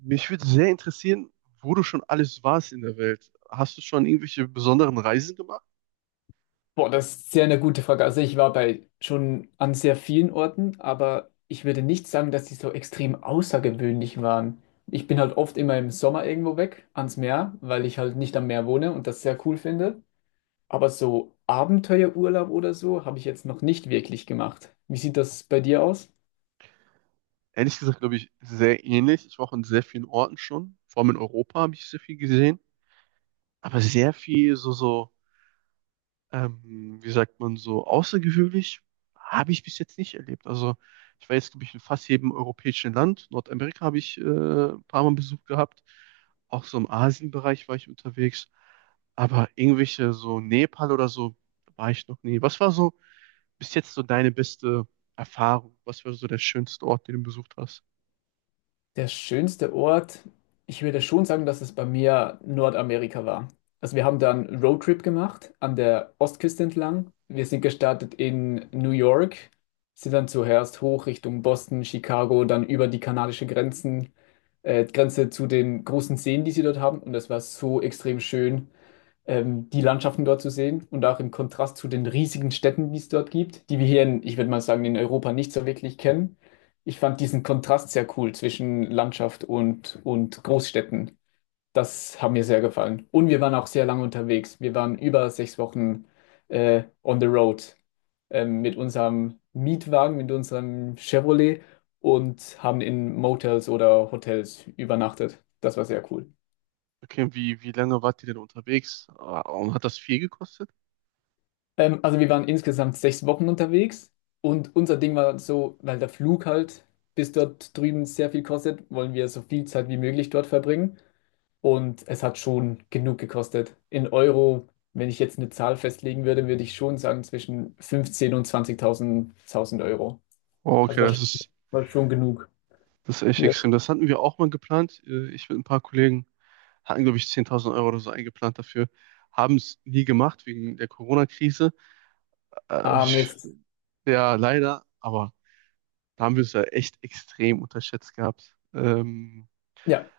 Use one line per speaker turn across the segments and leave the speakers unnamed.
Mich würde sehr interessieren, wo du schon alles warst in der Welt. Hast du schon irgendwelche besonderen Reisen gemacht?
Boah, das ist sehr eine gute Frage. Also ich war bei schon an sehr vielen Orten, aber ich würde nicht sagen, dass die so extrem außergewöhnlich waren. Ich bin halt oft immer im Sommer irgendwo weg ans Meer, weil ich halt nicht am Meer wohne und das sehr cool finde. Aber so Abenteuerurlaub oder so habe ich jetzt noch nicht wirklich gemacht. Wie sieht das bei dir aus?
Ehrlich gesagt, glaube ich, sehr ähnlich. Ich war auch in sehr vielen Orten schon. Vor allem in Europa habe ich sehr viel gesehen. Aber sehr viel wie sagt man, so außergewöhnlich habe ich bis jetzt nicht erlebt. Also ich war jetzt, glaube ich, in fast jedem europäischen Land. Nordamerika habe ich ein paar Mal Besuch gehabt. Auch so im Asienbereich war ich unterwegs. Aber irgendwelche so Nepal oder so war ich noch nie. Was war so bis jetzt so deine beste Erfahrung? Was war so der schönste Ort, den du besucht hast?
Der schönste Ort, ich würde schon sagen, dass es bei mir Nordamerika war. Also wir haben da einen Roadtrip gemacht an der Ostküste entlang. Wir sind gestartet in New York, sind dann zuerst hoch Richtung Boston, Chicago, dann über die kanadische Grenzen, Grenze zu den großen Seen, die sie dort haben. Und das war so extrem schön, die Landschaften dort zu sehen und auch im Kontrast zu den riesigen Städten, die es dort gibt, die wir hier in, ich würde mal sagen, in Europa nicht so wirklich kennen. Ich fand diesen Kontrast sehr cool zwischen Landschaft und Großstädten. Das hat mir sehr gefallen. Und wir waren auch sehr lange unterwegs. Wir waren über 6 Wochen on the road, mit unserem Mietwagen, mit unserem Chevrolet und haben in Motels oder Hotels übernachtet. Das war sehr cool.
Okay, wie lange wart ihr denn unterwegs? Ah, und hat das viel gekostet?
Also wir waren insgesamt 6 Wochen unterwegs und unser Ding war so, weil der Flug halt bis dort drüben sehr viel kostet, wollen wir so viel Zeit wie möglich dort verbringen. Und es hat schon genug gekostet. In Euro, wenn ich jetzt eine Zahl festlegen würde, würde ich schon sagen zwischen 15.000 und 20.000 1000 Euro.
Oh,
Also
okay,
war, war schon genug.
das ist echt
Ja.
extrem. Das hatten wir auch mal geplant. Ich mit ein paar Kollegen hatten, glaube ich, 10.000 Euro oder so eingeplant dafür. Haben es nie gemacht wegen der Corona-Krise. Äh,
Ah,
ich-
Mist.
Ja, leider. Aber da haben wir es ja echt extrem unterschätzt gehabt.
Ja,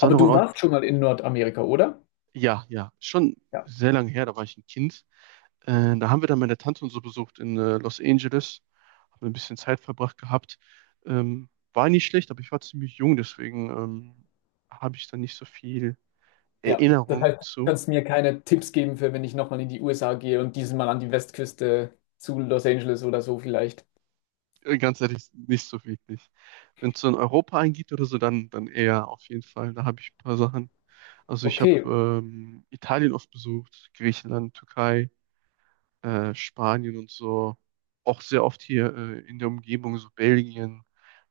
aber du
Ort,
warst schon mal in Nordamerika, oder?
ja, ja, schon sehr lange her. Da war ich ein Kind. Da haben wir dann meine Tante und so besucht in Los Angeles. Haben ein bisschen Zeit verbracht gehabt. War nicht schlecht, aber ich war ziemlich jung, deswegen habe ich da nicht so viel
Ja, das
Erinnerung
heißt, du
zu.
kannst mir keine Tipps geben für, wenn ich nochmal in die USA gehe und diesmal an die Westküste zu Los Angeles oder so vielleicht.
Ganz ehrlich, nicht so wirklich. Wenn es so in Europa eingeht oder so, dann eher auf jeden Fall. Da habe ich ein paar Sachen. Also ich habe
Okay,
Italien oft besucht, Griechenland, Türkei. Spanien und so. Auch sehr oft hier in der Umgebung, so Belgien,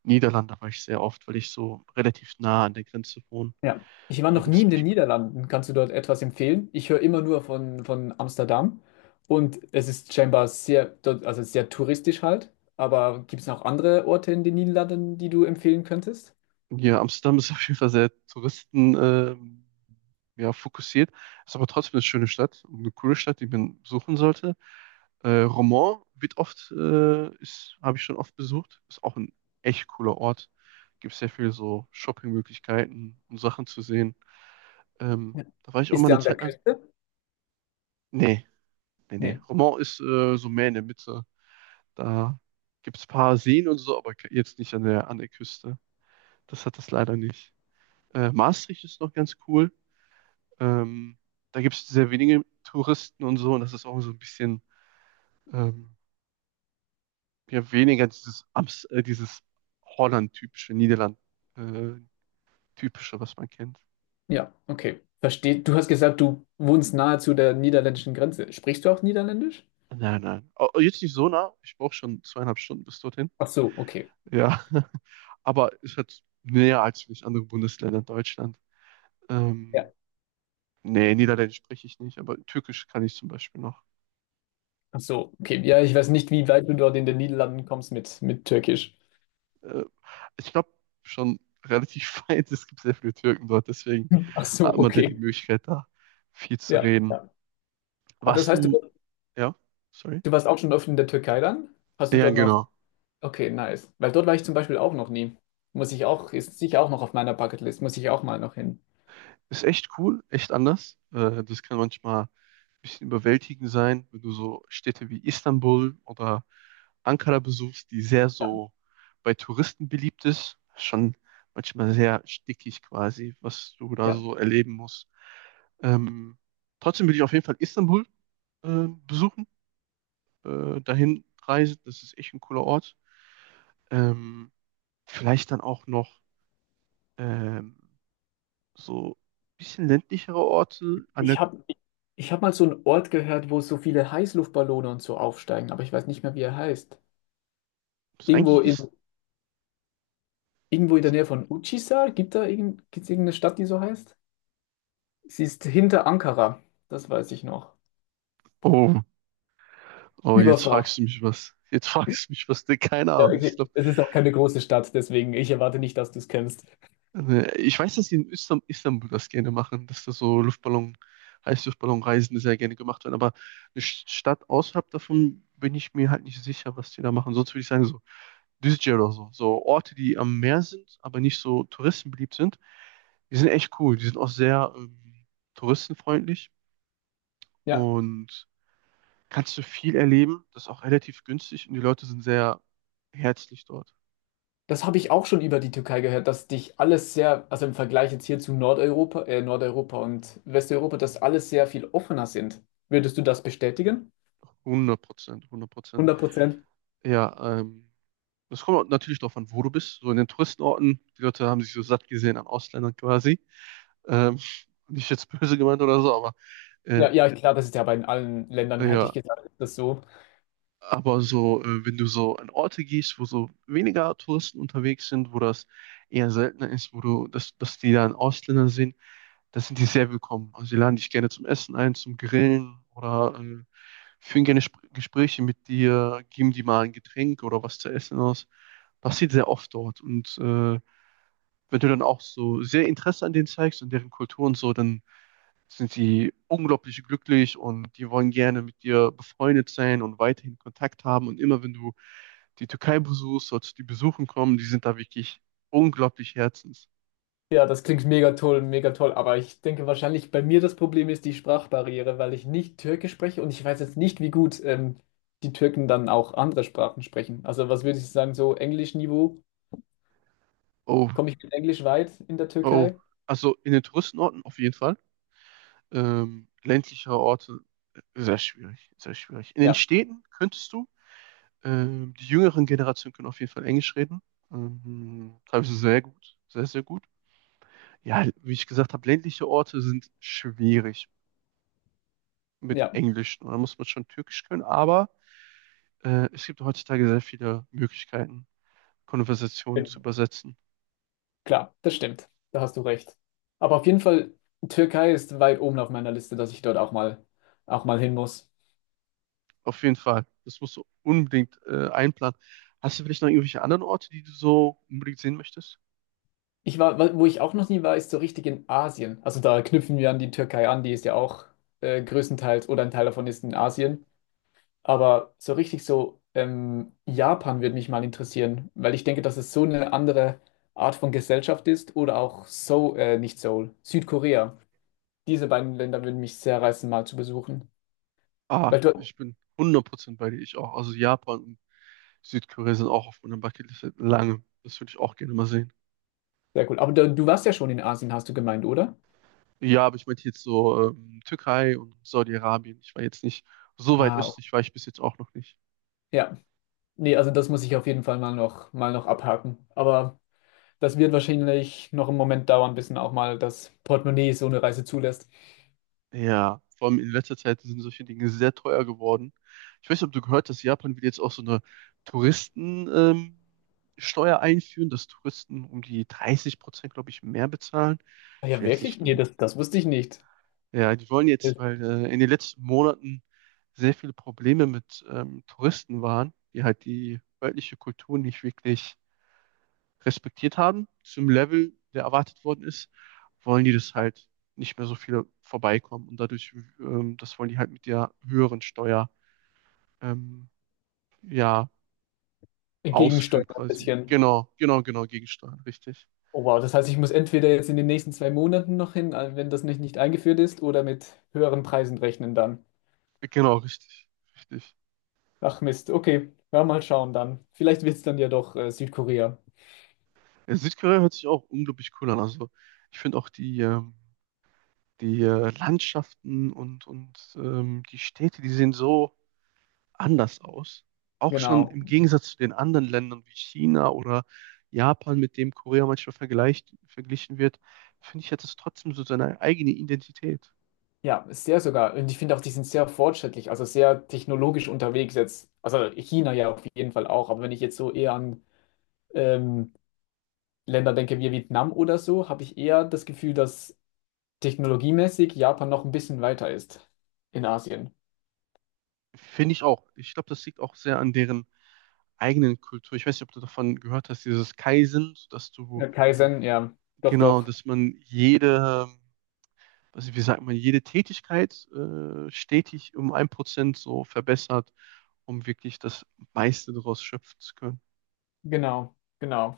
Niederlande war ich sehr oft, weil ich so relativ nah an der Grenze wohne.
ja. Ich war
Da
noch
gibt
nie
es
in den
echt.
Niederlanden. Kannst du dort etwas empfehlen? Ich höre immer nur von Amsterdam und es ist scheinbar sehr, dort, also sehr touristisch halt. Aber gibt es noch andere Orte in den Niederlanden, die du empfehlen könntest?
Hier Amsterdam ist auf jeden Fall sehr Touristen, ja, fokussiert. Ist aber trotzdem eine schöne Stadt und eine coole Stadt, die man besuchen sollte. Roermond wird habe ich schon oft besucht. Ist auch ein echt cooler Ort. Gibt sehr viel so Shoppingmöglichkeiten und Sachen zu sehen. Ähm,
Ja.
Da war ich auch mal
Ist der
eine
an der
Zeit lang.
Küste?
Nee, nee.
Nee.
Romont ist so mehr in der Mitte. Da gibt es ein paar Seen und so, aber jetzt nicht an an der Küste. Das hat das leider nicht. Maastricht ist noch ganz cool. Ähm, Da gibt es sehr wenige Touristen und so, und das ist auch so ein bisschen ähm, ja, weniger dieses Holland-typische, Niederland-typische, was man kennt.
Ja, okay. Versteht. Du hast gesagt, du wohnst nahe zu der niederländischen Grenze. Sprichst du auch Niederländisch?
Nein, nein. Oh, oh, jetzt nicht so nah. Ich brauche schon zweieinhalb Stunden bis dorthin.
Ach so, okay.
Ja. Aber es hat näher als vielleicht andere Bundesländer in Deutschland. Ähm,
Ja.
Nee, Niederländisch spreche ich nicht, aber Türkisch kann ich zum Beispiel noch.
Ach so, okay. Ja, ich weiß nicht, wie weit du dort in den Niederlanden kommst mit Türkisch.
Äh, Ich glaube schon relativ weit, es gibt sehr viele Türken dort, deswegen
Ach so,
hat man da die
okay.
Möglichkeit, da viel zu
Ja,
reden.
ja. Aber das
Warst
heißt,
du,
du,
ja, sorry?
du warst auch schon oft in der Türkei dann? Hast du
Ja,
dort noch?
genau.
Okay, nice. Weil dort war ich zum Beispiel auch noch nie. Muss ich auch, ist sicher auch noch auf meiner Bucketlist, muss ich auch mal noch hin.
Ist echt cool, echt anders. Das kann manchmal ein bisschen überwältigend sein, wenn du so Städte wie Istanbul oder Ankara besuchst, die sehr so bei Touristen beliebt ist. Schon manchmal sehr stickig quasi, was du da
Ja.
so erleben musst. Ähm, trotzdem will ich auf jeden Fall Istanbul besuchen, dahin reisen. Das ist echt ein cooler Ort. Ähm, vielleicht dann auch noch ähm, so ein bisschen ländlichere Orte. An der,
Ich habe ich hab mal so einen Ort gehört, wo so viele Heißluftballone und so aufsteigen, aber ich weiß nicht mehr, wie er heißt.
was
Irgendwo
eigentlich
in,
ist.
irgendwo in der Nähe von Uçhisar, gibt's irgendeine Stadt, die so heißt? Sie ist hinter Ankara, das weiß ich noch.
Oh, oh, jetzt fragst
Überfragt.
du mich was. Jetzt fragst du mich was. Ne, keine
Ja,
Ahnung.
okay. Es ist auch keine große Stadt, deswegen ich erwarte nicht, dass du es kennst.
Ich weiß, dass die in Istanbul das gerne machen, dass da so Luftballon, Heißluftballonreisen sehr gerne gemacht werden. Aber eine Stadt außerhalb davon bin ich mir halt nicht sicher, was die da machen. Sonst würde ich sagen, so Düzce oder so. So Orte, die am Meer sind, aber nicht so touristenbeliebt sind. Die sind echt cool. Die sind auch sehr touristenfreundlich
Ja,
und kannst du viel erleben. Das ist auch relativ günstig und die Leute sind sehr herzlich dort.
das habe ich auch schon über die Türkei gehört, dass dich alles sehr, also im Vergleich jetzt hier zu Nordeuropa und Westeuropa, dass alles sehr viel offener sind. Würdest du das bestätigen?
100 Prozent, 100 Prozent.
100%.
Ja, das kommt auch natürlich darauf an, wo du bist. So in den Touristenorten, die Leute haben sich so satt gesehen an Ausländern quasi. Ähm, nicht jetzt böse gemeint oder so, aber
Ja, ja,
ähm,
klar, das ist ja bei allen Ländern, hätte
ja,
ich gesagt, ist das so.
aber wenn du so an Orte gehst, wo so weniger Touristen unterwegs sind, wo das eher seltener ist, dass die dann Ausländer sehen, da sind die sehr willkommen. Also sie laden dich gerne zum Essen ein, zum Grillen oder führen gerne Sp Gespräche mit dir, geben dir mal ein Getränk oder was zu essen aus. Passiert sehr oft dort. Und wenn du dann auch so sehr Interesse an denen zeigst und deren Kultur und so, dann sind sie unglaublich glücklich und die wollen gerne mit dir befreundet sein und weiterhin Kontakt haben. Und immer wenn du die Türkei besuchst, solltest du die besuchen kommen. Die sind da wirklich unglaublich herzens.
Ja, das klingt mega toll, mega toll. Aber ich denke wahrscheinlich bei mir das Problem ist die Sprachbarriere, weil ich nicht Türkisch spreche und ich weiß jetzt nicht, wie gut, die Türken dann auch andere Sprachen sprechen. Also was würde ich sagen, so Englischniveau?
Oh,
Komme ich mit Englisch weit in der
oh.
Türkei?
Also in den Touristenorten auf jeden Fall. Ländlichere Orte, sehr schwierig, sehr schwierig. In den
Ja,
Städten könntest du, die jüngeren Generationen können auf jeden Fall Englisch reden. Teilweise sehr gut, sehr, sehr gut. Ja, wie ich gesagt habe, ländliche Orte sind schwierig mit
ja,
Englisch. Da muss man schon Türkisch können, aber es gibt heutzutage sehr viele Möglichkeiten, Konversationen zu
stimmt.
übersetzen.
klar, das stimmt. Da hast du recht. Aber auf jeden Fall, Türkei ist weit oben auf meiner Liste, dass ich dort auch mal hin muss.
Auf jeden Fall. Das musst du unbedingt einplanen. Hast du vielleicht noch irgendwelche anderen Orte, die du so unbedingt sehen möchtest?
Ich war, wo ich auch noch nie war, ist so richtig in Asien. Also da knüpfen wir an die Türkei an, die ist ja auch größtenteils oder ein Teil davon ist in Asien. Aber so richtig so Japan würde mich mal interessieren, weil ich denke, dass es so eine andere Art von Gesellschaft ist oder auch Seoul, nicht Seoul, Südkorea. Diese beiden Länder würden mich sehr reizen, mal zu besuchen.
Ah,
Weil du,
ich bin hundert Prozent bei dir. Ich auch. Also Japan und Südkorea sind auch auf meiner Bucketlist seit langem. Das würde ich auch gerne mal sehen.
sehr cool. Aber du warst ja schon in Asien, hast du gemeint, oder?
Ja, aber ich meinte jetzt so Türkei und Saudi-Arabien. Ich war jetzt nicht so weit
Ah,
östlich, war ich bis jetzt auch noch nicht.
ja. Nee, also das muss ich auf jeden Fall mal noch abhaken. Aber das wird wahrscheinlich noch einen Moment dauern, bis dann auch mal das Portemonnaie so eine Reise zulässt.
Ja, vor allem in letzter Zeit sind solche Dinge sehr teuer geworden. Ich weiß nicht, ob du gehört hast, dass Japan will jetzt auch so eine Touristen, ähm, Steuer einführen, dass Touristen um die 30 Prozent, glaube ich, mehr bezahlen.
Ah
Ich
ja,
will jetzt nicht
wirklich? Nee,
lügen.
das wusste ich nicht.
Ja, die wollen
Das
jetzt, weil in den letzten Monaten sehr viele Probleme mit Touristen waren, die halt die örtliche Kultur nicht wirklich respektiert haben, zum Level, der erwartet worden ist, wollen die das halt nicht mehr so viele vorbeikommen. Und dadurch, das wollen die halt mit der höheren Steuer, ähm, ja, ausführen
Gegensteuern ein
quasi.
bisschen.
Genau, genau, genau, gegensteuern, richtig.
Oh wow, das heißt, ich muss entweder jetzt in den nächsten 2 Monaten noch hin, wenn das nicht eingeführt ist, oder mit höheren Preisen rechnen dann.
Genau, richtig, richtig.
Ach Mist, okay. Ja, mal schauen dann. Vielleicht wird es dann ja doch Südkorea.
Ja, Südkorea hört sich auch unglaublich cool an. Also ich finde auch die, die Landschaften und die Städte, die sehen so anders aus. Auch schon
Genau.
im Gegensatz zu den anderen Ländern wie China oder Japan, mit dem Korea manchmal vergleicht, verglichen wird, finde ich, hat es trotzdem so seine eigene Identität.
Ja, sehr sogar. Und ich finde auch, die sind sehr fortschrittlich, also sehr technologisch unterwegs jetzt. Also China ja auf jeden Fall auch, aber wenn ich jetzt so eher an ähm, Länder denke, wie Vietnam oder so, habe ich eher das Gefühl, dass technologiemäßig Japan noch ein bisschen weiter ist in Asien.
Finde ich auch. Ich glaube, das liegt auch sehr an deren eigenen Kultur. Ich weiß nicht, ob du davon gehört hast, dieses Kaizen, dass du,
Ja, Kaizen, ja, doch,
genau,
doch,
dass man jede, also wie sagt man, jede Tätigkeit stetig um ein Prozent so verbessert, um wirklich das meiste daraus schöpfen zu können.
genau, genau.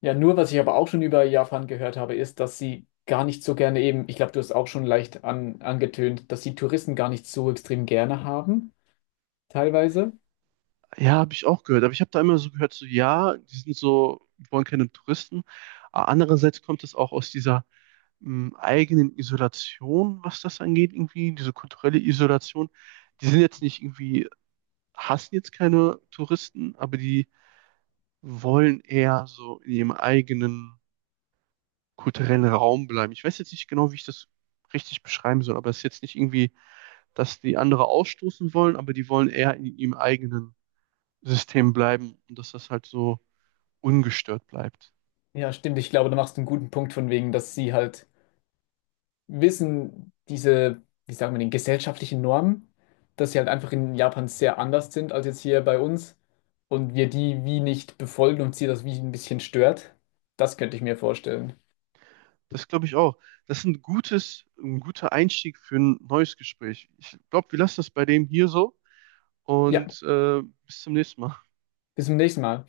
Ja, nur was ich aber auch schon über Japan gehört habe, ist, dass sie gar nicht so gerne eben, ich glaube, du hast auch schon leicht angetönt, dass sie Touristen gar nicht so extrem gerne haben, teilweise.
Ja, habe ich auch gehört. Aber ich habe da immer so gehört, so ja, die sind so, die wollen keine Touristen. Aber andererseits kommt es auch aus dieser eigenen Isolation, was das angeht, irgendwie, diese kulturelle Isolation. Die sind jetzt nicht irgendwie, hassen jetzt keine Touristen, aber die wollen eher so in ihrem eigenen kulturellen Raum bleiben. Ich weiß jetzt nicht genau, wie ich das richtig beschreiben soll, aber es ist jetzt nicht irgendwie, dass die andere ausstoßen wollen, aber die wollen eher in ihrem eigenen System bleiben und dass das halt so ungestört bleibt.
Ja, stimmt, ich glaube, da machst du einen guten Punkt von wegen, dass sie halt wissen diese, wie sagen wir, den gesellschaftlichen Normen, dass sie halt einfach in Japan sehr anders sind als jetzt hier bei uns und wir die wie nicht befolgen und sie das wie ein bisschen stört. Das könnte ich mir vorstellen.
Das glaube ich auch. Das ist ein ein guter Einstieg für ein neues Gespräch. Ich glaube, wir lassen das bei dem hier so
Ja,
und bis zum nächsten Mal.
bis zum nächsten Mal.